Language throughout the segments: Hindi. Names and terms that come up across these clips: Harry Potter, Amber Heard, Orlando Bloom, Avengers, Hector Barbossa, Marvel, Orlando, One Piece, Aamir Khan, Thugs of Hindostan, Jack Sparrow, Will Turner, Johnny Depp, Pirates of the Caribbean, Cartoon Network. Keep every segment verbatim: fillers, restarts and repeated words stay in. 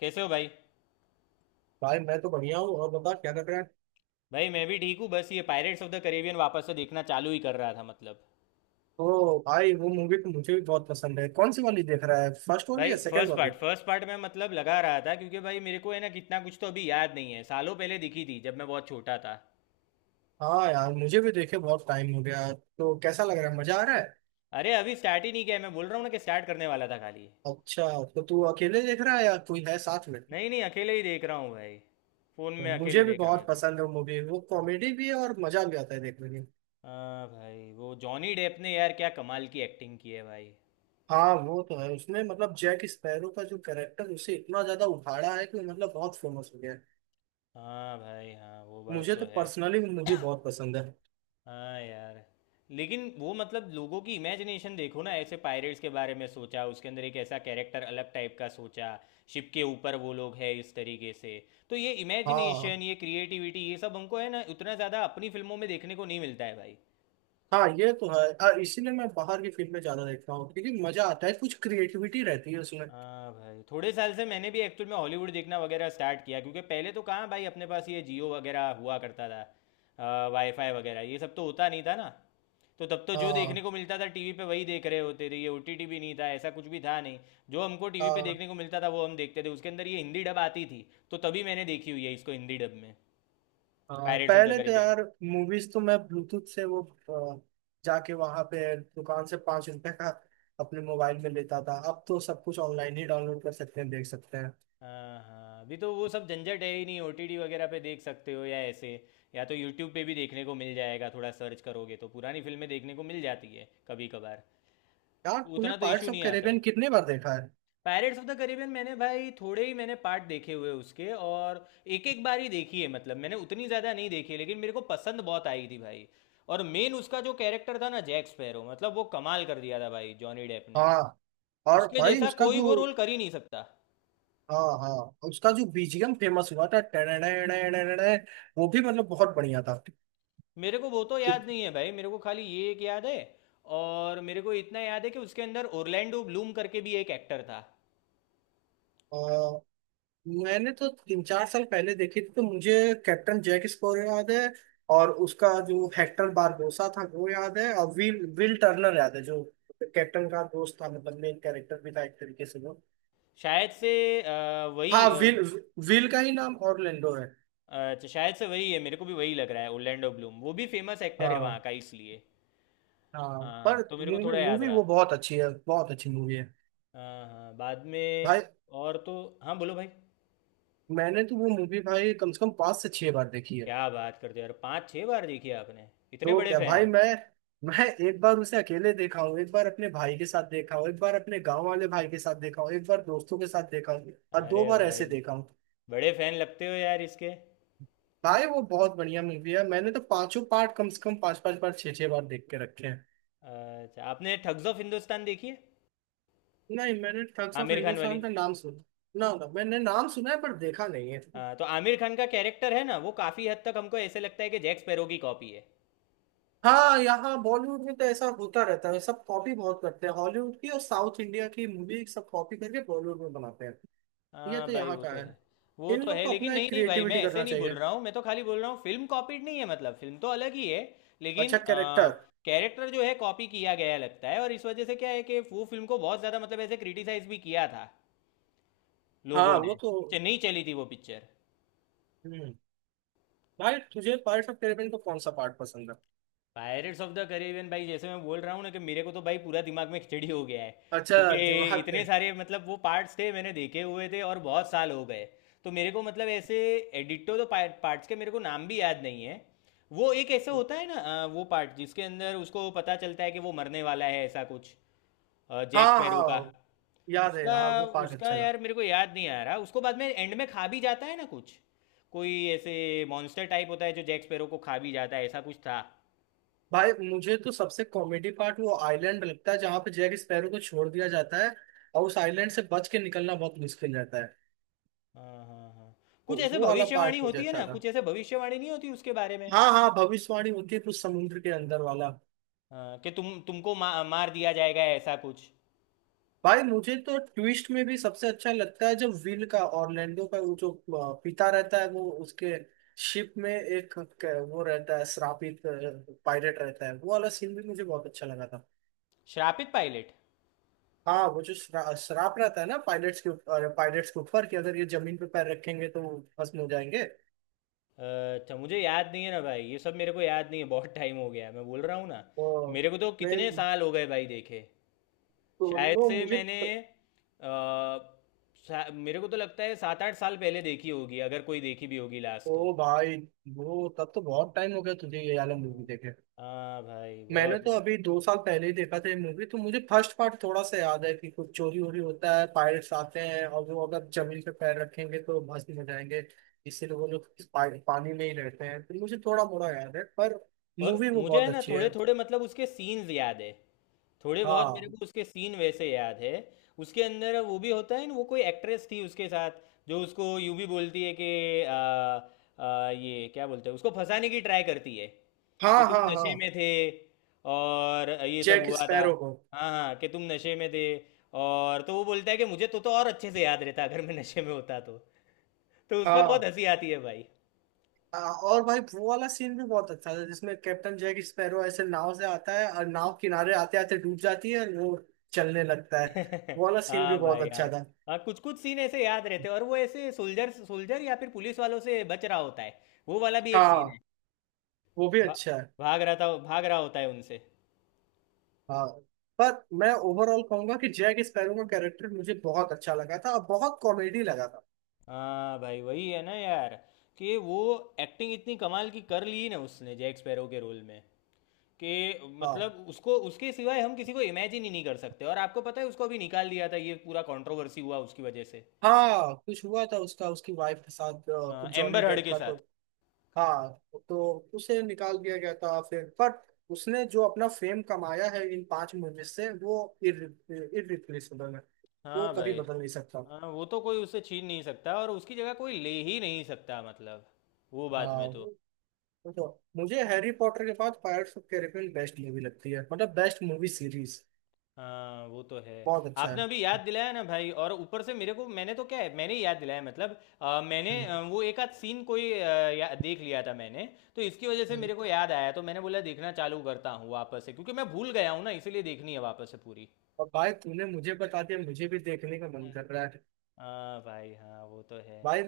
कैसे हो भाई? भाई मैं तो बढ़िया हूँ और बता क्या कर रहा है। भाई मैं भी ठीक हूँ, बस ये पायरेट्स ऑफ द करेबियन वापस से देखना चालू ही कर रहा था मतलब। तो भाई वो मूवी तो मुझे भी बहुत पसंद है। कौन सी वाली देख रहा है, फर्स्ट वाली भाई या सेकंड फर्स्ट वाली? पार्ट फर्स्ट पार्ट में मतलब लगा रहा था, क्योंकि भाई मेरे को है ना कितना कुछ तो अभी याद नहीं है। सालों पहले दिखी थी जब मैं बहुत छोटा था। हाँ यार, मुझे भी देखे बहुत टाइम हो गया। तो कैसा लग रहा है, मजा आ रहा है? अरे अभी स्टार्ट ही नहीं किया है, मैं बोल रहा हूँ ना कि स्टार्ट करने वाला था खाली। अच्छा। तो तू अकेले देख रहा है या कोई है साथ में? नहीं, नहीं, अकेले ही देख रहा हूँ भाई। फ़ोन में मुझे अकेले भी देख रहा हूँ बहुत ऐसे। पसंद है वो मूवी। वो कॉमेडी भी है और मजा भी आता है देखने में। हाँ भाई, वो जॉनी डेप ने यार क्या कमाल की एक्टिंग की है भाई। हाँ वो तो है। उसमें मतलब जैक स्पैरो का जो कैरेक्टर, उसे इतना ज्यादा उखाड़ा है कि मतलब बहुत फेमस हो गया है। हाँ भाई, हाँ, वो बात मुझे तो तो है। पर्सनली मूवी बहुत पसंद है। हाँ यार। लेकिन वो मतलब लोगों की इमेजिनेशन देखो ना, ऐसे पायरेट्स के बारे में सोचा, उसके अंदर एक ऐसा कैरेक्टर अलग टाइप का सोचा। शिप के ऊपर वो लोग है इस तरीके से। तो ये हाँ इमेजिनेशन, ये क्रिएटिविटी, ये सब हमको है ना उतना ज़्यादा अपनी फिल्मों में देखने को नहीं मिलता है भाई। हाँ, ये तो है। और इसीलिए मैं बाहर की फिल्में ज्यादा देखता हूँ क्योंकि मजा आता है, कुछ क्रिएटिविटी रहती है उसमें। हाँ भाई, थोड़े साल से मैंने भी एक्चुअल में हॉलीवुड देखना वगैरह स्टार्ट किया, क्योंकि पहले तो कहाँ भाई, अपने पास ये जियो वगैरह हुआ करता था, वाईफाई वगैरह ये सब तो होता नहीं था ना। तो तब तो जो देखने हाँ को मिलता था टीवी पे वही देख रहे होते थे, ये ओटीटी भी नहीं था, ऐसा कुछ भी था नहीं। जो हमको टीवी पे हाँ देखने को मिलता था वो हम देखते थे, उसके अंदर ये हिंदी डब आती थी। तो तभी मैंने देखी हुई है इसको हिंदी डब में। हाँ। पायरेट्स ऑफ द पहले तो कैरिबियन। यार मूवीज तो मैं ब्लूटूथ से वो अ, जाके वहां पे दुकान से पांच रुपए का अपने मोबाइल में लेता था। अब तो सब कुछ ऑनलाइन ही डाउनलोड कर सकते हैं, देख सकते हैं। हाँ, हाँ, अभी तो वो सब झंझट है ही नहीं, ओटीटी वगैरह पे देख सकते हो या ऐसे। या तो यूट्यूब पे भी देखने को मिल जाएगा, थोड़ा सर्च करोगे तो पुरानी फिल्में देखने को मिल जाती है कभी कभार। यार, तो तूने उतना तो इशू पायरेट्स ऑफ नहीं आता है। कैरेबियन कितने बार देखा है? पायरेट्स ऑफ द कैरिबियन मैंने भाई थोड़े ही मैंने पार्ट देखे हुए उसके, और एक एक बार ही देखी है, मतलब मैंने उतनी ज़्यादा नहीं देखी है, लेकिन मेरे को पसंद बहुत आई थी भाई। और मेन उसका जो कैरेक्टर था ना, जैक स्पैरो, मतलब वो कमाल कर दिया था भाई जॉनी डेप ने। हाँ। और उसके भाई जैसा उसका कोई जो। वो रोल कर ही नहीं सकता। हाँ हाँ, उसका जो बी जी एम फेमस हुआ था टेने, वो भी मतलब बहुत बढ़िया था। मेरे को वो तो याद नहीं है भाई, मेरे को खाली ये एक याद है। और मेरे को इतना याद है कि उसके अंदर ओरलैंडो ब्लूम करके भी एक एक्टर था। कि- मैंने तो तीन चार साल पहले देखी थी तो मुझे कैप्टन जैक स्पैरो याद है। और उसका जो हेक्टर बारबोसा था वो याद है, और विल विल टर्नर याद है, जो कैप्टन का दोस्त था, मतलब मेन कैरेक्टर भी था एक तरीके से वो। शायद से। अ, वही। हाँ, अ, विल। विल का ही नाम ऑरलैंडो है। अच्छा, शायद से वही है, मेरे को भी वही लग रहा है। ओरलैंडो ब्लूम वो भी फेमस एक्टर है वहाँ हाँ का इसलिए। हाँ, पर हाँ, तो मेरे को मूवी थोड़ा याद मूवी रहा। वो बहुत अच्छी है, बहुत अच्छी मूवी है। हाँ, हाँ, बाद में। भाई, और तो। हाँ, बोलो भाई। मैंने तो वो मूवी भाई कम से कम पांच से छह बार देखी है। क्या बात करते हो यार, पाँच छः बार देखी है आपने? इतने तो बड़े क्या फ़ैन हो? भाई, मैं मैं एक बार उसे अकेले देखा हूँ, एक बार अपने भाई के साथ देखा हूँ, एक बार अपने गांव वाले भाई के साथ देखा हूँ, एक बार दोस्तों के साथ देखा हूँ और अरे दो बार भाई। ऐसे देखा हूँ। बड़े फ़ैन लगते हो यार इसके। भाई वो बहुत बढ़िया मूवी है, मैंने तो पांचों पार्ट कम से कम पांच पांच बार छह छह बार देख के रखे हैं। अच्छा, आपने ठग्स ऑफ हिंदुस्तान देखी है? नहीं, मैंने ठग्स ऑफ आमिर खान वाली? हिंदुस्तान का नाम सुना। ना ना, मैंने नाम सुना है पर देखा नहीं है। हाँ तो आमिर खान का कैरेक्टर है ना, वो काफ़ी हद तक हमको ऐसे लगता है कि जैक स्पैरो की कॉपी है। हाँ, यहाँ बॉलीवुड में तो ऐसा होता रहता है, सब कॉपी बहुत करते हैं। हॉलीवुड की और साउथ इंडिया की मूवी सब कॉपी करके बॉलीवुड में बनाते हैं। ये हाँ तो भाई, यहाँ वो का तो है। है। वो इन तो लोग है, को लेकिन अपना एक नहीं, नहीं, भाई, मैं क्रिएटिविटी ऐसे करना नहीं बोल चाहिए। रहा हूँ। मैं तो खाली बोल रहा हूँ फिल्म कॉपीड नहीं है, मतलब फिल्म तो अलग ही है। लेकिन अच्छा कैरेक्टर। कैरेक्टर जो है कॉपी किया गया लगता है, और इस वजह से क्या है कि वो फिल्म को बहुत ज़्यादा मतलब ऐसे क्रिटिसाइज भी किया था हाँ लोगों ने। वो तो। चेन्नई चली थी वो पिक्चर। हम्म। भाई तुझे पार्ट ऑफ कैरेबियन का कौन सा पार्ट पसंद है? पायरेट्स ऑफ द कैरिबियन भाई, जैसे मैं बोल रहा हूँ ना, कि मेरे को तो भाई पूरा दिमाग में खिचड़ी हो गया है। अच्छा। क्योंकि दिमाग पे। इतने सारे मतलब वो पार्ट्स थे मैंने देखे हुए थे, और बहुत साल हो गए। तो मेरे को मतलब ऐसे, एडिटो तो पार्ट्स के मेरे को नाम भी याद नहीं है। वो एक ऐसे होता है ना, अ, वो पार्ट जिसके अंदर उसको पता चलता है कि वो मरने वाला है, ऐसा कुछ। जैक हाँ स्पैरो का। हाँ। याद है, हाँ, उसका वो पार्ट उसका अच्छा था। यार, मेरे को याद नहीं आ रहा। उसको बाद में एंड में खा भी जाता है ना कुछ, कोई ऐसे मॉन्स्टर टाइप होता है जो जैक स्पैरो को खा भी जाता है, ऐसा कुछ था। भाई, मुझे तो सबसे कॉमेडी पार्ट वो आइलैंड लगता है जहाँ पे जैक स्पैरो को छोड़ दिया जाता है और उस आइलैंड से बच के निकलना बहुत मुश्किल रहता है। हाँ, हाँ, हाँ, वो कुछ ऐसे वो वाला भविष्यवाणी पार्ट मुझे होती है अच्छा ना, था। कुछ ऐसे भविष्यवाणी नहीं होती उसके बारे में। हाँ हाँ, भविष्यवाणी होती है कुछ समुद्र के अंदर वाला। हाँ, कि तुम तुमको मा, मार दिया जाएगा, ऐसा कुछ। भाई, मुझे तो ट्विस्ट में भी सबसे अच्छा लगता है जब विल का, ऑर्लैंडो का, वो जो अ, पिता रहता है, वो उसके शिप में एक क- वो रहता है श्रापित पायलट रहता है। वो वाला सीन भी मुझे बहुत अच्छा लगा था। श्रापित पायलट। हाँ, वो जो श्रा, श्राप रहता है ना पायलट्स के ऊपर पायलट्स के ऊपर कि अगर ये जमीन पे पैर रखेंगे तो भस्म हो जाएंगे। अच्छा, मुझे याद नहीं है ना भाई, ये सब मेरे को याद नहीं है, बहुत टाइम हो गया, मैं बोल रहा हूँ ना। तो मेरे को तो मैं कितने साल हो गए भाई देखे। तो शायद नो से मुझे। मैंने अ, शा- मेरे को तो लगता है सात आठ साल पहले देखी होगी, अगर कोई देखी भी होगी लास्ट तो। ओ भाई, वो तब तो बहुत टाइम हो गया तुझे ये वाला मूवी हाँ। देखे। हाँ भाई, मैंने बहुत तो बहुत। अभी दो साल पहले ही देखा था ये मूवी, तो मुझे फर्स्ट पार्ट थोड़ा सा याद है कि कुछ चोरी वोरी होता है, पायरेट्स आते हैं और वो अगर जमीन पे पैर रखेंगे तो भस्म हो जाएंगे, इसलिए वो लोग पा, पानी में ही रहते हैं। तो मुझे थोड़ा मोड़ा याद है पर और मूवी वो मुझे है बहुत ना अच्छी है। थोड़े थोड़े मतलब उसके सीन्स याद है। थोड़े बहुत मेरे हाँ को उसके सीन वैसे याद है। उसके अंदर वो भी होता है ना, वो कोई एक्ट्रेस थी उसके साथ, जो उसको यूं भी बोलती है कि आ, आ, ये क्या बोलते हैं, उसको फंसाने की ट्राई करती है कि हाँ तुम हाँ। हाँ, नशे में थे और ये सब जैक हुआ था। स्पैरो को। हाँ, हाँ, कि तुम नशे में थे। और तो वो बोलता है कि मुझे तो तो और अच्छे से याद रहता अगर मैं नशे में होता तो। तो उसमें बहुत हाँ। हंसी आती है भाई। आ, और भाई वो वाला सीन भी बहुत अच्छा था जिसमें कैप्टन जैक स्पैरो ऐसे नाव से आता है और नाव किनारे आते आते डूब जाती है और वो चलने लगता है। वो वाला सीन भी हाँ बहुत भाई, हाँ। अच्छा था। हाँ, कुछ कुछ सीन ऐसे याद रहते हैं, और वो ऐसे सोल्जर सोल्जर या फिर पुलिस वालों से बच रहा होता है। वो वाला भी एक सीन हाँ, है। वो भी भा, अच्छा है। भाग रहा था भाग रहा होता है उनसे। हाँ, पर मैं ओवरऑल कहूंगा कि जैक स्पैरो का कैरेक्टर मुझे बहुत अच्छा लगा था और बहुत कॉमेडी लगा था। हाँ भाई वही है ना यार, कि वो एक्टिंग इतनी कमाल की कर ली ना उसने जैक स्पैरो के रोल में, कि हाँ। मतलब उसको उसके सिवाय हम किसी को इमेजिन ही नहीं कर सकते। और आपको पता है, उसको अभी निकाल दिया था, ये पूरा कंट्रोवर्सी हुआ उसकी वजह से। हाँ, कुछ हुआ था उसका, उसकी वाइफ के साथ अ, हाँ, कुछ जॉनी एम्बर हर्ड डेप के का तो। साथ। हाँ, तो उसे निकाल दिया गया था फिर पर उसने जो अपना फेम कमाया है इन पांच मूवीज से, वो इरिप्लेसेबल है। वो हाँ कभी भाई। बदल नहीं सकता। हाँ, वो तो कोई उससे छीन नहीं सकता, और उसकी जगह कोई ले ही नहीं सकता, मतलब वो बात हाँ में तो। वो- वो तो मुझे हैरी पॉटर के बाद pirates of Caribbean best movie लगती है, मतलब बेस्ट मूवी सीरीज। हाँ, वो तो है। बहुत अच्छा आपने है। अभी याद दिलाया ना भाई, और ऊपर से मेरे को, मैंने तो क्या है मैंने ही याद दिलाया मतलब। अ, मैंने हम्म। अ, वो एक आध सीन कोई अ, या, देख लिया था मैंने। तो इसकी वजह से हम्म। मेरे को याद आया, तो मैंने बोला देखना चालू करता हूँ वापस से, क्योंकि मैं भूल गया हूँ ना, इसीलिए देखनी है वापस से पूरी। और भाई तूने मुझे बता दिया, मुझे भी देखने का मन हम्म। कर रहा है। हाँ भाई, हाँ, वो तो है। भाई,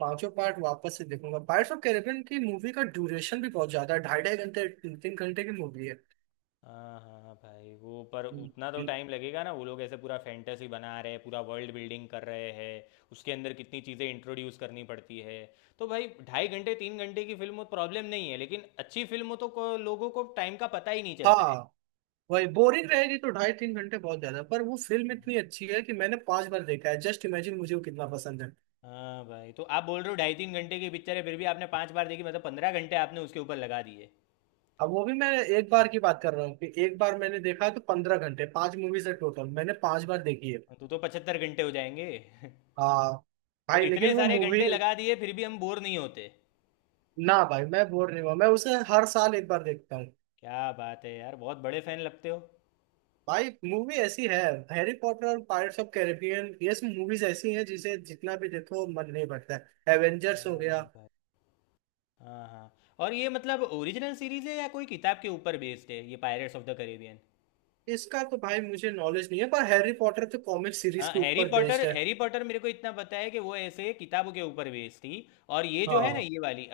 पांचों पार्ट वापस से देखूंगा। पायरेट्स ऑफ कैरिबियन की मूवी का ड्यूरेशन भी बहुत ज्यादा है, ढाई ढाई घंटे तीन तीन घंटे की मूवी है। हाँ, हाँ, हाँ, भाई वो पर हम्म। उतना तो टाइम लगेगा ना, वो लोग ऐसे पूरा फैंटेसी बना रहे हैं, पूरा वर्ल्ड बिल्डिंग कर रहे हैं। उसके अंदर कितनी चीज़ें इंट्रोड्यूस करनी पड़ती है। तो भाई ढाई घंटे तीन घंटे की फिल्म हो प्रॉब्लम नहीं है, लेकिन अच्छी फिल्म हो तो को, लोगों को टाइम का पता ही नहीं चलता है। हाँ, वही बोरिंग रहेगी तो ढाई तीन घंटे बहुत ज्यादा, पर वो फिल्म इतनी अच्छी है कि मैंने पांच बार देखा है। जस्ट इमेजिन मुझे वो कितना पसंद है। हाँ भाई, तो आप बोल रहे हो ढाई तीन घंटे की पिक्चर है, फिर भी आपने पांच बार देखी, मतलब पंद्रह घंटे आपने उसके ऊपर लगा दिए। अब वो भी मैं एक बार की बात कर रहा हूँ कि एक बार मैंने देखा तो पंद्रह घंटे, पांच मूवीज है टोटल, मैंने पांच बार देखी है। तो तो पचहत्तर घंटे हो जाएंगे। हाँ तो भाई, इतने लेकिन वो सारे मूवी। घंटे लगा दिए फिर भी हम बोर नहीं होते। ना भाई, मैं बोर नहीं हुआ, मैं उसे हर साल एक बार देखता हूँ। क्या बात है यार, बहुत बड़े फैन लगते हो। भाई मूवी ऐसी है, हैरी पॉटर और पायरेट्स ऑफ कैरेबियन ये सब मूवीज ऐसी हैं जिसे जितना भी देखो मन नहीं भरता है, एवेंजर्स हो हाँ गया। भाई, हाँ, हाँ। और ये मतलब ओरिजिनल सीरीज है, या कोई किताब के ऊपर बेस्ड है ये पायरेट्स ऑफ द कैरिबियन? इसका तो भाई मुझे नॉलेज नहीं है, पर हैरी पॉटर तो कॉमिक सीरीज हाँ, के हैरी ऊपर पॉटर बेस्ड है। हैरी पॉटर मेरे को इतना पता है कि वो ऐसे किताबों के ऊपर बेस्ड थी। और ये जो है ना हाँ ये वाली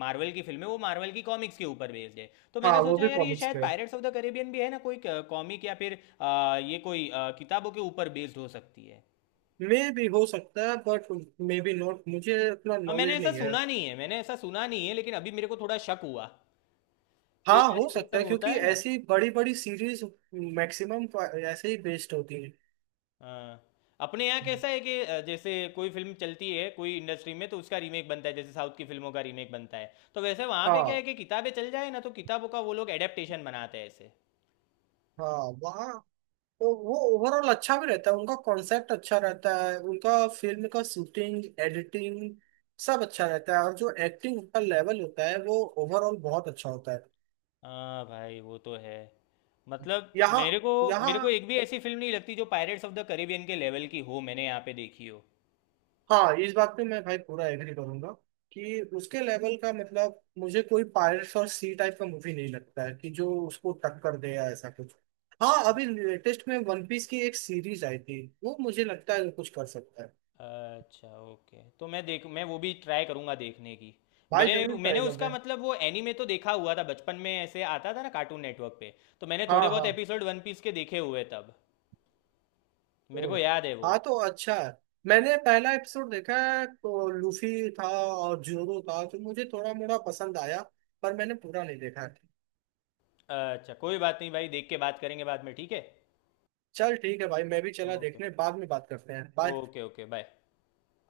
मार्वल की फिल्म है, वो मार्वल की कॉमिक्स के ऊपर बेस्ड है, तो हाँ, मैंने वो सोचा भी यार ये कॉमिक्स शायद पे। पायरेट्स ऑफ द कैरिबियन भी है ना कोई कॉमिक, या फिर अ, ये कोई अ, किताबों के ऊपर बेस्ड हो सकती है। मे भी हो सकता है बट मे बी नॉट, मुझे उतना और मैंने नॉलेज ऐसा नहीं है। सुना नहीं है, मैंने ऐसा सुना नहीं है, लेकिन अभी मेरे को थोड़ा शक हुआ कि हाँ यार हो ये सकता सब है, होता क्योंकि है ना। ऐसी बड़ी बड़ी सीरीज मैक्सिमम ऐसे ही बेस्ड होती है। हाँ। अपने यहाँ कैसा है कि अ, जैसे कोई फिल्म चलती है कोई इंडस्ट्री में तो उसका रीमेक बनता है, जैसे साउथ की फिल्मों का रीमेक बनता है, तो वैसे वहाँ पे क्या हाँ। है कि किताबें चल जाए ना तो किताबों का वो लोग एडेप्टेशन बनाते हैं ऐसे। हाँ वहाँ। तो वो ओवरऑल अच्छा भी रहता है, उनका कॉन्सेप्ट अच्छा रहता है उनका, फिल्म का शूटिंग एडिटिंग सब अच्छा रहता है। और जो एक्टिंग का लेवल होता है वो ओवरऑल बहुत अच्छा होता है। हाँ भाई, वो तो है। मतलब यहाँ मेरे को, मेरे को यहाँ एक भी ऐसी फिल्म नहीं लगती जो पायरेट्स ऑफ द कैरिबियन के लेवल की हो मैंने यहाँ पे देखी हो। हाँ, इस बात पे मैं भाई पूरा एग्री करूंगा कि उसके लेवल का, मतलब मुझे कोई पायरेट्स और सी टाइप का मूवी नहीं लगता है कि जो उसको टक्कर दे या ऐसा कुछ। हाँ, अभी लेटेस्ट में वन पीस की एक सीरीज आई थी, वो मुझे लगता है वो कुछ कर सकता है। अच्छा, ओके, तो मैं देख मैं वो भी ट्राई करूंगा देखने की। भाई, मेरे जरूर मैंने ट्राई उसका करना। मतलब वो एनीमे तो देखा हुआ था, बचपन में ऐसे आता था ना कार्टून नेटवर्क पे। तो मैंने थोड़े हाँ बहुत हाँ। एपिसोड वन पीस के देखे हुए तब। ओ, मेरे को याद है वो। हाँ तो अच्छा है। मैंने पहला एपिसोड देखा है, तो लूफी था और जोरो था, तो मुझे थोड़ा मोड़ा पसंद आया पर मैंने पूरा नहीं देखा है। अच्छा, कोई बात नहीं भाई, देख के बात करेंगे बाद में, ठीक है। चल ठीक है भाई, मैं भी चला ओके। देखने, बाद में बात करते हैं, बाय। Okay, okay, bye.